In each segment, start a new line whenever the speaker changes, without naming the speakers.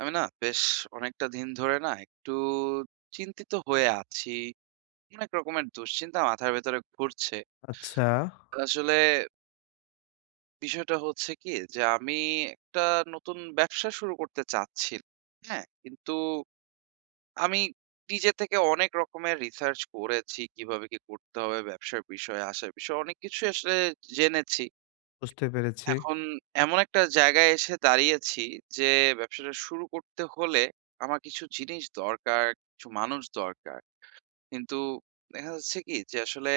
আমি না বেশ অনেকটা দিন ধরে না একটু চিন্তিত হয়ে আছি। অনেক রকমের দুশ্চিন্তা মাথার ভেতরে ঘুরছে।
আচ্ছা,
আসলে বিষয়টা হচ্ছে কি যে আমি একটা নতুন ব্যবসা শুরু করতে চাচ্ছি। হ্যাঁ? কিন্তু আমি নিজে থেকে অনেক রকমের রিসার্চ করেছি। কিভাবে কি করতে হবে ব্যবসার বিষয়ে, আসার বিষয়ে অনেক কিছুই আসলে জেনেছি।
বুঝতে পেরেছি।
এখন এমন একটা জায়গায় এসে দাঁড়িয়েছি যে ব্যবসাটা শুরু করতে হলে আমার কিছু জিনিস দরকার, কিছু মানুষ দরকার। কিন্তু দেখা যাচ্ছে কি যে আসলে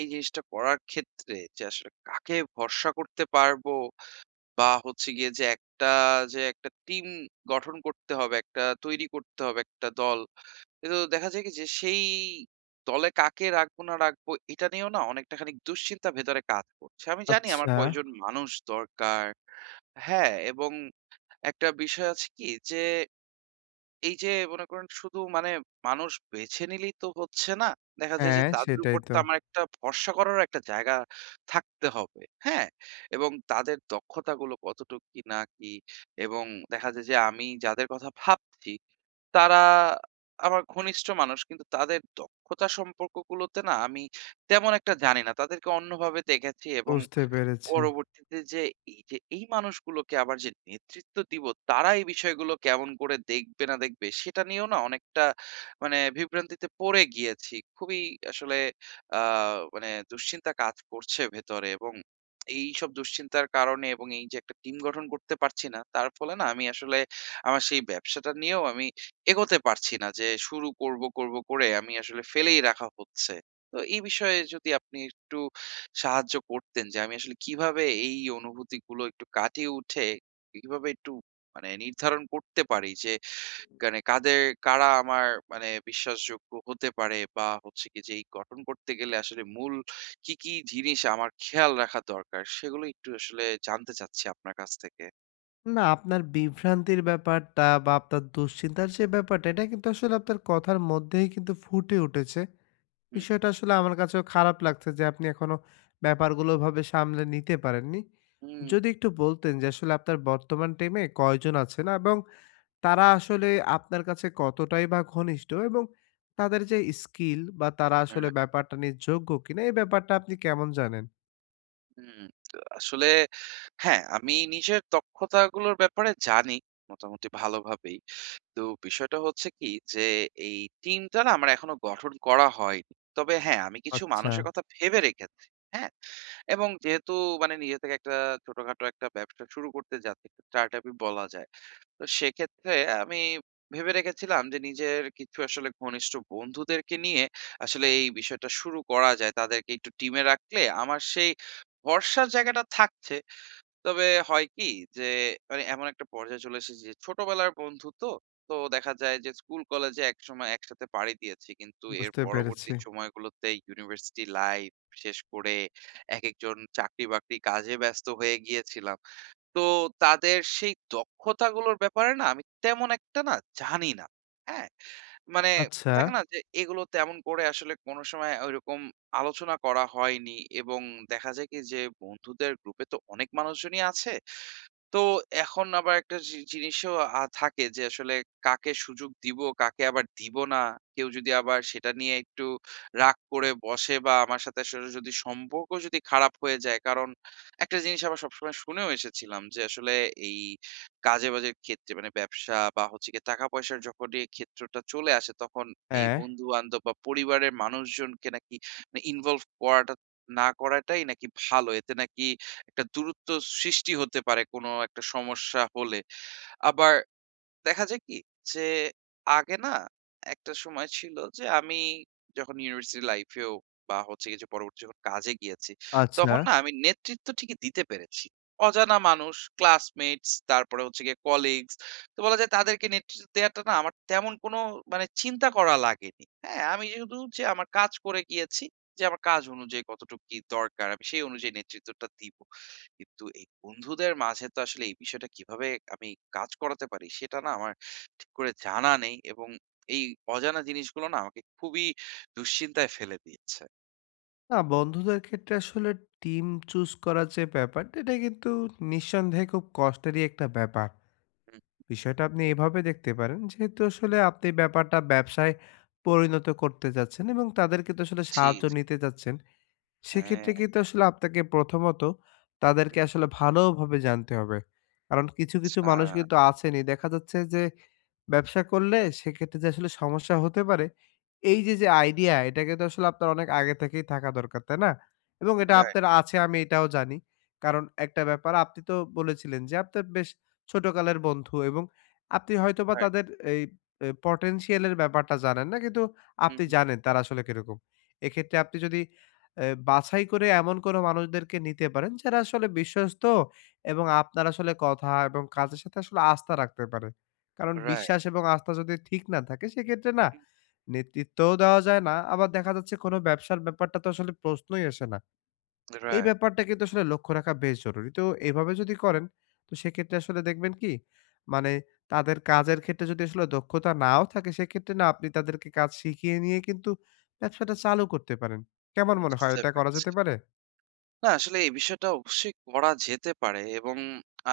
এই জিনিসটা করার ক্ষেত্রে যে আসলে কাকে ভরসা করতে পারবো বা হচ্ছে গিয়ে যে একটা যে একটা টিম গঠন করতে হবে, একটা তৈরি করতে হবে একটা দল। কিন্তু দেখা যায় কি যে সেই দলে কাকে রাখবো না রাখবো এটা নিয়েও না অনেকটা খানিক দুশ্চিন্তা ভেতরে কাজ করছে। আমি জানি আমার
আচ্ছা,
কয়জন মানুষ দরকার। হ্যাঁ, এবং একটা বিষয় আছে কি যে, এই যে মনে করেন শুধু মানে মানুষ বেছে নিলেই তো হচ্ছে না। দেখা যায় যে
হ্যাঁ,
তাদের
সেটাই
উপর
তো।
তো আমার একটা ভরসা করারও একটা জায়গা থাকতে হবে। হ্যাঁ? এবং তাদের দক্ষতাগুলো কতটুকু কি না কি, এবং দেখা যায় যে আমি যাদের কথা ভাবছি তারা আমার ঘনিষ্ঠ মানুষ। কিন্তু তাদের দক্ষতা সম্পর্কগুলোতে না আমি তেমন একটা জানি না। তাদেরকে অন্যভাবে দেখেছি, এবং
বুঝতে পেরেছি।
পরবর্তীতে যে এই যে এই মানুষগুলোকে আবার যে নেতৃত্ব দিব, তারা এই বিষয়গুলো কেমন করে দেখবে না দেখবে সেটা নিয়েও না অনেকটা মানে বিভ্রান্তিতে পড়ে গিয়েছি। খুবই আসলে আ মানে দুশ্চিন্তা কাজ করছে ভেতরে, এবং এইসব দুশ্চিন্তার কারণে এবং এই যে একটা টিম গঠন করতে পারছি না, তার ফলে না আমি আসলে আমার সেই ব্যবসাটা নিয়েও আমি এগোতে পারছি না যে শুরু করব, করব করে আমি আসলে ফেলেই রাখা হচ্ছে। তো এই বিষয়ে যদি আপনি একটু সাহায্য করতেন যে আমি আসলে কিভাবে এই অনুভূতিগুলো একটু কাটিয়ে উঠে কিভাবে একটু মানে নির্ধারণ করতে পারি যে মানে কাদের কারা আমার মানে বিশ্বাসযোগ্য হতে পারে বা হচ্ছে কি যে এই গঠন করতে গেলে আসলে মূল কি কি জিনিস আমার খেয়াল রাখা দরকার সেগুলো একটু আসলে জানতে চাচ্ছি আপনার কাছ থেকে।
না, আপনার বিভ্রান্তির ব্যাপারটা বা আপনার দুশ্চিন্তার যে ব্যাপারটা, এটা কিন্তু আসলে আপনার কথার মধ্যেই কিন্তু ফুটে উঠেছে।
হুম।
বিষয়টা আসলে আমার কাছেও খারাপ লাগছে যে আপনি এখনো ব্যাপারগুলো ওভাবে সামলে নিতে পারেননি।
হুম।
যদি একটু বলতেন যে আসলে আপনার বর্তমান টিমে কয়জন আছেন এবং তারা আসলে আপনার কাছে কতটাই বা ঘনিষ্ঠ এবং তাদের যে স্কিল বা তারা আসলে ব্যাপারটা নিয়ে যোগ্য কিনা এই ব্যাপারটা আপনি কেমন জানেন?
হুম, তো আসলে হ্যাঁ, আমি নিজের দক্ষতাগুলোর ব্যাপারে জানি মোটামুটি ভালোভাবেই। তো বিষয়টা হচ্ছে কি যে এই টিমটা না আমার এখনো গঠন করা হয়নি। তবে হ্যাঁ, আমি কিছু
আচ্ছা।
মানুষের কথা ভেবে রেখেছি। হ্যাঁ? এবং যেহেতু মানে নিজে থেকে একটা ছোটখাটো একটা ব্যবসা শুরু করতে যাচ্ছি, স্টার্ট আপ ই বলা যায়। তো সেক্ষেত্রে আমি ভেবে রেখেছিলাম যে নিজের কিছু আসলে ঘনিষ্ঠ বন্ধুদেরকে নিয়ে আসলে এই বিষয়টা শুরু করা যায়, তাদেরকে একটু টিমে রাখলে আমার সেই ভরসার জায়গাটা থাকছে। তবে হয় কি যে মানে এমন একটা পর্যায়ে চলে এসেছি যে ছোটবেলার বন্ধু তো, দেখা যায় যে স্কুল কলেজে এক সময় একসাথে পাড়ি দিয়েছি কিন্তু এর
বুঝতে পেরেছি।
পরবর্তী সময়গুলোতে ইউনিভার্সিটি লাইফ শেষ করে এক একজন চাকরি বাকরি কাজে ব্যস্ত হয়ে গিয়েছিলাম। তো তাদের সেই দক্ষতাগুলোর ব্যাপারে না আমি তেমন একটা না জানি না। হ্যাঁ, মানে
আচ্ছা।
থাকে না যে এগুলো তেমন করে আসলে কোনো সময় ওইরকম আলোচনা করা হয়নি, এবং দেখা যায় কি যে বন্ধুদের গ্রুপে তো অনেক মানুষজনই আছে। তো এখন আবার একটা জিনিসও থাকে যে আসলে কাকে সুযোগ দিব, কাকে আবার দিব না। কেউ যদি আবার সেটা নিয়ে একটু রাগ করে বসে বা আমার সাথে আসলে যদি সম্পর্ক যদি খারাপ হয়ে যায়। কারণ একটা জিনিস আবার সবসময় শুনেও এসেছিলাম যে আসলে এই কাজে-বাজের ক্ষেত্রে মানে ব্যবসা বা হচ্ছে গিয়ে টাকা পয়সার যখনই ক্ষেত্রটা চলে আসে তখন এই
হ্যাঁ।
বন্ধু-বান্ধব বা পরিবারের মানুষজনকে নাকি মানে ইনভলভ করাটা না করাটাই নাকি ভালো। এতে নাকি একটা দূরত্ব সৃষ্টি হতে পারে কোনো একটা সমস্যা হলে। আবার দেখা যায় কি? যে আগে না একটা সময় ছিল যে আমি যখন ইউনিভার্সিটি লাইফ এও বা হচ্ছে গিয়ে যে পরবর্তী যখন কাজে গিয়েছি,
আচ্ছা।
তখন না আমি নেতৃত্ব ঠিকই দিতে পেরেছি। অজানা মানুষ, ক্লাসমেটস, তারপরে হচ্ছে গিয়ে কলিগস। তো বলা যায় তাদেরকে নেতৃত্ব দেওয়াটা না আমার তেমন কোনো মানে চিন্তা করা লাগেনি। হ্যাঁ? আমি শুধু যে আমার কাজ করে গিয়েছি, যে আমার কাজ অনুযায়ী কতটুকু কি দরকার আমি সেই অনুযায়ী নেতৃত্বটা দিব। কিন্তু এই বন্ধুদের মাঝে তো আসলে এই বিষয়টা কিভাবে আমি কাজ করাতে পারি সেটা না আমার ঠিক করে জানা নেই, এবং এই অজানা জিনিসগুলো না আমাকে খুবই দুশ্চিন্তায় ফেলে দিয়েছে।
না, বন্ধুদের ক্ষেত্রে আসলে টিম চুজ করার যে ব্যাপারটা এটা কিন্তু নিঃসন্দেহে খুব কষ্টেরই একটা ব্যাপার।
হুম,
বিষয়টা আপনি এভাবে দেখতে পারেন, যেহেতু আসলে আপনি ব্যাপারটা ব্যবসায় পরিণত করতে যাচ্ছেন এবং তাদেরকে তো আসলে
জি,
সাহায্য
জি।
নিতে যাচ্ছেন।
হ্যাঁ,
সেক্ষেত্রে কিন্তু আসলে আপনাকে প্রথমত তাদেরকে
হুম,
আসলে ভালোভাবে জানতে হবে। কারণ কিছু
আচ্ছা।
মানুষ কিন্তু আছেনই, দেখা যাচ্ছে যে ব্যবসা করলে সেক্ষেত্রে যে আসলে সমস্যা হতে পারে, এই যে, যে আইডিয়া এটা কিন্তু আসলে আপনার অনেক আগে থেকেই থাকা দরকার, তাই না? এবং এটা
রাইট,
আপনার আছে আমি এটাও জানি। কারণ একটা ব্যাপার আপনি তো বলেছিলেন যে, আপনার বেশ ছোটকালের বন্ধু এবং আপনি হয়তোবা
রাইট,
তাদের এই এ পটেনশিয়াল এর ব্যাপারটা জানেন না। কিন্তু
হুম,
আপনি
হুম,
জানেন তারা আসলে কিরকম। এক্ষেত্রে আপনি যদি এ বাছাই করে এমন কোনো মানুষদেরকে নিতে পারেন যারা আসলে বিশ্বস্ত এবং আপনার আসলে কথা এবং কাজের সাথে আসলে আস্থা রাখতে পারে। কারণ বিশ্বাস
রাইট,
এবং আস্থা যদি ঠিক না থাকে সেক্ষেত্রে না
হুম,
নেতৃত্বও দেওয়া যায় না, আবার দেখা যাচ্ছে কোনো ব্যবসার ব্যাপারটা তো আসলে প্রশ্নই আসে না। এই
রাইট।
ব্যাপারটা কিন্তু আসলে লক্ষ্য রাখা বেশ জরুরি। তো এভাবে যদি করেন, তো সেক্ষেত্রে আসলে দেখবেন কি, মানে তাদের কাজের ক্ষেত্রে যদি আসলে দক্ষতা নাও থাকে সেক্ষেত্রে না আপনি তাদেরকে কাজ শিখিয়ে নিয়ে কিন্তু ব্যবসাটা চালু করতে পারেন। কেমন মনে হয়,
বুঝতে
এটা করা
পেরেছি।
যেতে পারে?
না, আসলে এই বিষয়টা অবশ্যই করা যেতে পারে, এবং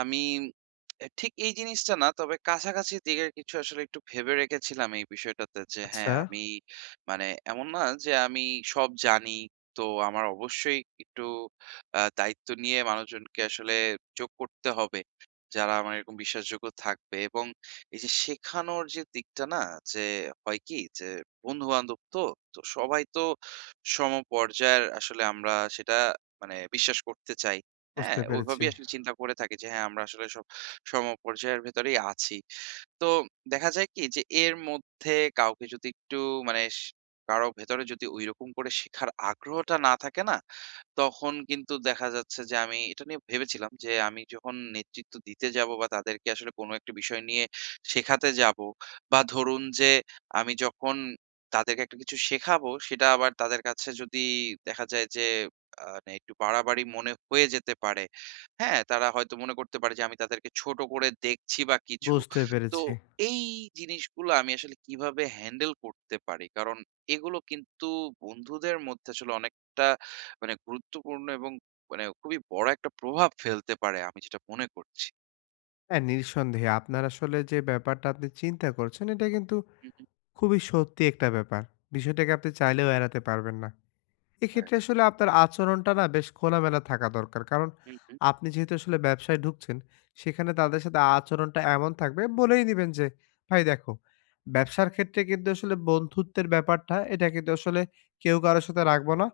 আমি এ ঠিক এই জিনিসটা না, তবে কাছাকাছি দিকের কিছু আসলে একটু ভেবে রেখেছিলাম এই বিষয়টাতে যে
আচ্ছা।
হ্যাঁ, আমি মানে এমন না যে আমি সব জানি। তো আমার অবশ্যই একটু দায়িত্ব নিয়ে মানুষজনকে আসলে যোগ করতে হবে। যারা আমার এরকম বিশ্বাসযোগ্য থাকবে, এবং এই যে শেখানোর যে দিকটা না, যে হয় কি যে বন্ধু-বান্ধব তো, সবাই তো সমপর্যায়ের আসলে আমরা সেটা মানে বিশ্বাস করতে চাই।
বুঝতে
হ্যাঁ?
পেরেছি।
ওইভাবেই আসলে চিন্তা করে থাকি যে হ্যাঁ, আমরা আসলে সব সমপর্যায়ের ভেতরেই আছি। তো দেখা যায় কি যে এর মধ্যে কাউকে যদি একটু মানে কারো ভেতরে যদি ঐরকম করে শেখার আগ্রহটা না থাকে না? তখন কিন্তু দেখা যাচ্ছে যে আমি এটা নিয়ে ভেবেছিলাম যে আমি যখন নেতৃত্ব দিতে যাব বা তাদেরকে আসলে কোনো একটা বিষয় নিয়ে শেখাতে যাব, বা ধরুন যে আমি যখন তাদেরকে একটা কিছু শেখাবো সেটা আবার তাদের কাছে যদি দেখা যায় যে মানে একটু বাড়াবাড়ি মনে হয়ে যেতে পারে। হ্যাঁ, তারা হয়তো মনে করতে পারে যে আমি তাদেরকে ছোট করে দেখছি বা কিছু।
বুঝতে
তো
পেরেছি।
এই জিনিসগুলো আমি আসলে কিভাবে হ্যান্ডেল করতে পারি, কারণ এগুলো কিন্তু বন্ধুদের মধ্যে আসলে অনেকটা মানে গুরুত্বপূর্ণ এবং মানে খুবই বড় একটা প্রভাব ফেলতে পারে আমি যেটা মনে করছি।
হ্যাঁ, নিঃসন্দেহে আপনার আসলে যে ব্যাপারটা আপনি চিন্তা করছেন এটা কিন্তু
হু, হু।
খুবই সত্যি একটা ব্যাপার। বিষয়টাকে আপনি
জি,
চাইলেও এড়াতে পারবেন না। এক্ষেত্রে
রাইট।
আসলে আপনার আচরণটা না বেশ খোলামেলা থাকা দরকার। কারণ
হু, হু।
আপনি যেহেতু আসলে ব্যবসায় ঢুকছেন, সেখানে তাদের সাথে আচরণটা এমন থাকবে বলেই দিবেন যে, "ভাই দেখো, ব্যবসার ক্ষেত্রে কিন্তু আসলে বন্ধুত্বের ব্যাপারটা এটা কিন্তু আসলে কেউ কারো সাথে রাখবো না।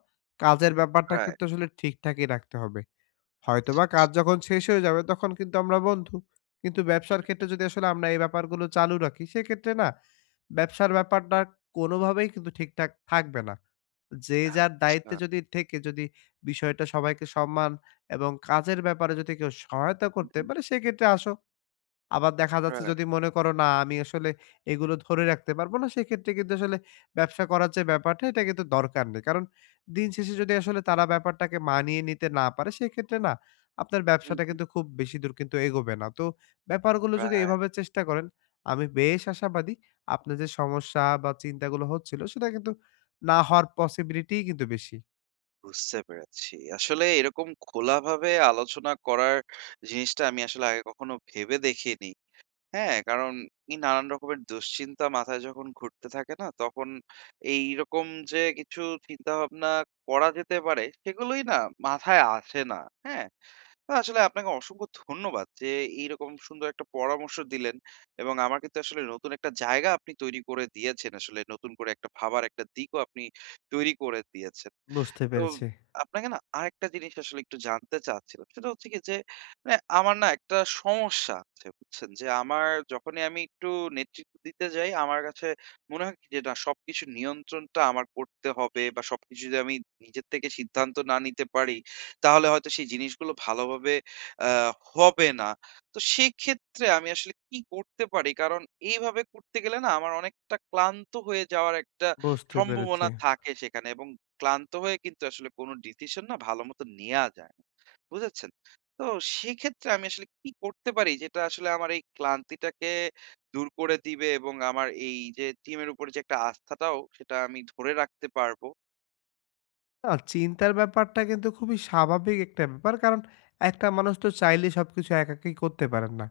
কাজের ব্যাপারটা
রাইট।
কিন্তু আসলে ঠিকঠাকই রাখতে হবে।"
আচ্ছা,
হয়তোবা
আচ্ছা।
কাজ যখন শেষ হয়ে যাবে তখন কিন্তু আমরা বন্ধু। কিন্তু ব্যবসার
হুম।
ক্ষেত্রে যদি আসলে আমরা এই ব্যাপারগুলো চালু রাখি সেক্ষেত্রে না ব্যবসার ব্যাপারটা কোনোভাবেই কিন্তু ঠিকঠাক থাকবে না। যে যার
আচ্ছা।
দায়িত্বে যদি থেকে যদি বিষয়টা সবাইকে সম্মান এবং কাজের ব্যাপারে যদি কেউ সহায়তা
হু,
করতে
হু।
পারে সেক্ষেত্রে আসো, আবার দেখা যাচ্ছে
রাইট,
যদি মনে করো না আমি আসলে এগুলো ধরে রাখতে পারবো না, সেক্ষেত্রে কিন্তু আসলে ব্যবসা করার যে ব্যাপারটা এটা কিন্তু দরকার নেই। কারণ দিন শেষে যদি আসলে তারা ব্যাপারটাকে মানিয়ে নিতে না পারে সেক্ষেত্রে না আপনার
হু,
ব্যবসাটা
হু।
কিন্তু খুব বেশি দূর কিন্তু এগোবে না। তো ব্যাপারগুলো যদি
রাইট।
এভাবে চেষ্টা করেন, আমি বেশ আশাবাদী আপনার যে সমস্যা বা চিন্তাগুলো হচ্ছিল সেটা কিন্তু না হওয়ার পসিবিলিটিই কিন্তু বেশি।
বুঝতে পেরেছি। আসলে এরকম খোলাভাবে আলোচনা করার জিনিসটা আমি আসলে আগে কখনো ভেবে দেখিনি। হ্যাঁ? কারণ এই নানান রকমের দুশ্চিন্তা মাথায় যখন ঘুরতে থাকে না, তখন এইরকম যে কিছু চিন্তাভাবনা করা যেতে পারে, সেগুলোই না মাথায় আসে না। হ্যাঁ? না, আসলে আপনাকে অসংখ্য ধন্যবাদ যে এইরকম সুন্দর একটা পরামর্শ দিলেন, এবং আমার কিন্তু আসলে নতুন একটা জায়গা আপনি তৈরি করে দিয়েছেন। আসলে নতুন করে একটা ভাবার একটা দিকও আপনি তৈরি করে দিয়েছেন।
বুঝতে
তো
পেরেছি,
আপনাকে না আরেকটা জিনিস আসলে একটু জানতে চাচ্ছিলাম। সেটা হচ্ছে কি যে মানে আমার না একটা সমস্যা আছে বুঝছেন? যে আমার যখনই আমি একটু নেতৃত্ব দিতে যাই আমার কাছে মনে হয় কি যে না সবকিছু নিয়ন্ত্রণটা আমার করতে হবে বা সবকিছু যদি আমি নিজের থেকে সিদ্ধান্ত না নিতে পারি তাহলে হয়তো সেই জিনিসগুলো ভালোভাবে আ হবে না। তো সেক্ষেত্রে আমি আসলে কি করতে পারি? কারণ এইভাবে করতে গেলে না আমার অনেকটা ক্লান্ত হয়ে যাওয়ার একটা
বুঝতে পেরেছি।
সম্ভাবনা থাকে সেখানে, এবং ক্লান্ত হয়ে কিন্তু আসলে কোন ডিসিশন না ভালোমতো নেয়া যায় না। বুঝেছেন? তো সেক্ষেত্রে আমি আসলে কি করতে পারি যেটা আসলে আমার এই ক্লান্তিটাকে দূর করে দিবে এবং আমার এই যে টিমের উপরে যে একটা আস্থাটাও সেটা আমি ধরে রাখতে পারবো?
না, চিন্তার ব্যাপারটা কিন্তু খুবই স্বাভাবিক একটা ব্যাপার। কারণ একটা মানুষ তো চাইলে সবকিছু একাকী করতে পারেন না।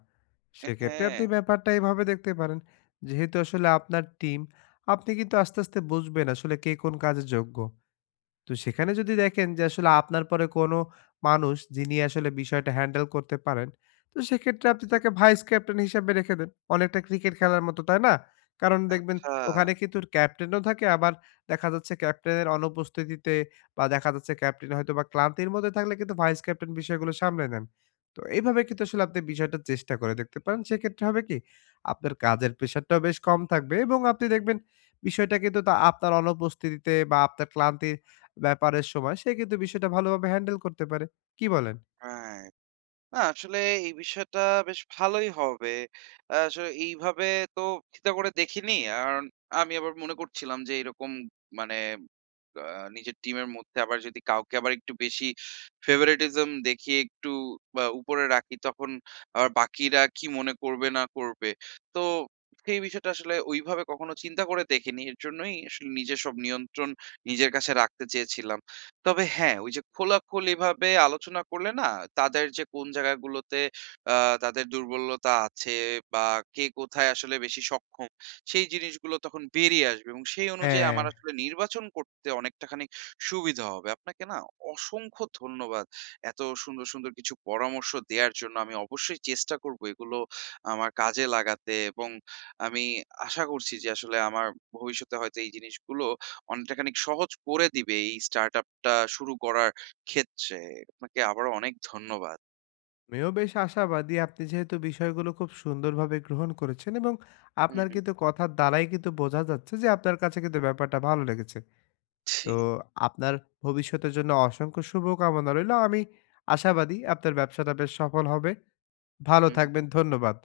সেক্ষেত্রে
হ্যাঁ,
আপনি ব্যাপারটা এভাবে দেখতে পারেন, যেহেতু আসলে আপনার টিম, আপনি কিন্তু আস্তে আস্তে বুঝবেন আসলে কে কোন কাজে যোগ্য। তো সেখানে যদি দেখেন যে আসলে আপনার পরে কোনো মানুষ যিনি আসলে বিষয়টা হ্যান্ডেল করতে পারেন, তো সেক্ষেত্রে আপনি
আচ্ছা,
তাকে ভাইস ক্যাপ্টেন হিসাবে রেখে দেন। অনেকটা ক্রিকেট খেলার মতো, তাই না? কারণ দেখবেন
আচ্ছা।
ওখানে কিন্তু ক্যাপ্টেনও থাকে, আবার দেখা যাচ্ছে ক্যাপ্টেনের অনুপস্থিতিতে বা দেখা যাচ্ছে ক্যাপ্টেন হয়তোবা ক্লান্তির মধ্যে থাকলে কিন্তু ভাইস ক্যাপ্টেন বিষয়গুলো সামলে নেন। তো এইভাবে কিন্তু আসলে আপনি বিষয়টা চেষ্টা করে দেখতে পারেন। সেক্ষেত্রে হবে কি? আপনার কাজের প্রেশারটাও বেশ কম থাকবে এবং আপনি দেখবেন বিষয়টা কিন্তু তা আপনার অনুপস্থিতিতে বা আপনার ক্লান্তির ব্যাপারের সময় সে কিন্তু বিষয়টা ভালোভাবে হ্যান্ডেল করতে পারে। কি বলেন?
রাইট। না, আসলে এই বিষয়টা বেশ ভালোই হবে। আসলে এইভাবে তো চিন্তা করে দেখিনি। কারণ আমি আবার মনে করছিলাম যে এরকম মানে আ নিজের টিমের মধ্যে আবার যদি কাউকে আবার একটু বেশি favoritism দেখিয়ে একটু উপরে রাখি তখন আবার বাকিরা কি মনে করবে না করবে। তো সেই বিষয়টা আসলে ওইভাবে কখনো চিন্তা করে দেখিনি। এর জন্যই আসলে নিজের সব নিয়ন্ত্রণ নিজের কাছে রাখতে চেয়েছিলাম। তবে হ্যাঁ, ওই যে খোলাখুলিভাবে আলোচনা করলে না, তাদের যে কোন জায়গাগুলোতে আ তাদের দুর্বলতা আছে বা কে কোথায় আসলে বেশি সক্ষম, সেই জিনিসগুলো তখন বেরিয়ে আসবে এবং সেই অনুযায়ী
হ্যাঁ।
আমার আসলে নির্বাচন করতে অনেকটা খানিক সুবিধা হবে। আপনাকে না অসংখ্য ধন্যবাদ। এত সুন্দর, সুন্দর কিছু পরামর্শ দেয়ার জন্য। আমি অবশ্যই চেষ্টা করব এগুলো আমার কাজে লাগাতে, এবং আমি আশা করছি যে আসলে আমার ভবিষ্যতে হয়তো এই জিনিসগুলো অনেকটা খানিক সহজ করে দিবে এই স্টার্টআপটা শুরু করার ক্ষেত্রে। আপনাকে আবারও অনেক ধন্যবাদ।
আমিও বেশ আশাবাদী আপনি যেহেতু বিষয়গুলো খুব সুন্দরভাবে গ্রহণ করেছেন এবং
হুম,
আপনার
হুম।
কিন্তু কথার দ্বারাই কিন্তু বোঝা যাচ্ছে যে আপনার কাছে কিন্তু ব্যাপারটা ভালো লেগেছে।
জি।
তো আপনার ভবিষ্যতের জন্য অসংখ্য শুভকামনা রইলো। আমি আশাবাদী আপনার ব্যবসাটা বেশ সফল হবে। ভালো
হুম।
থাকবেন। ধন্যবাদ।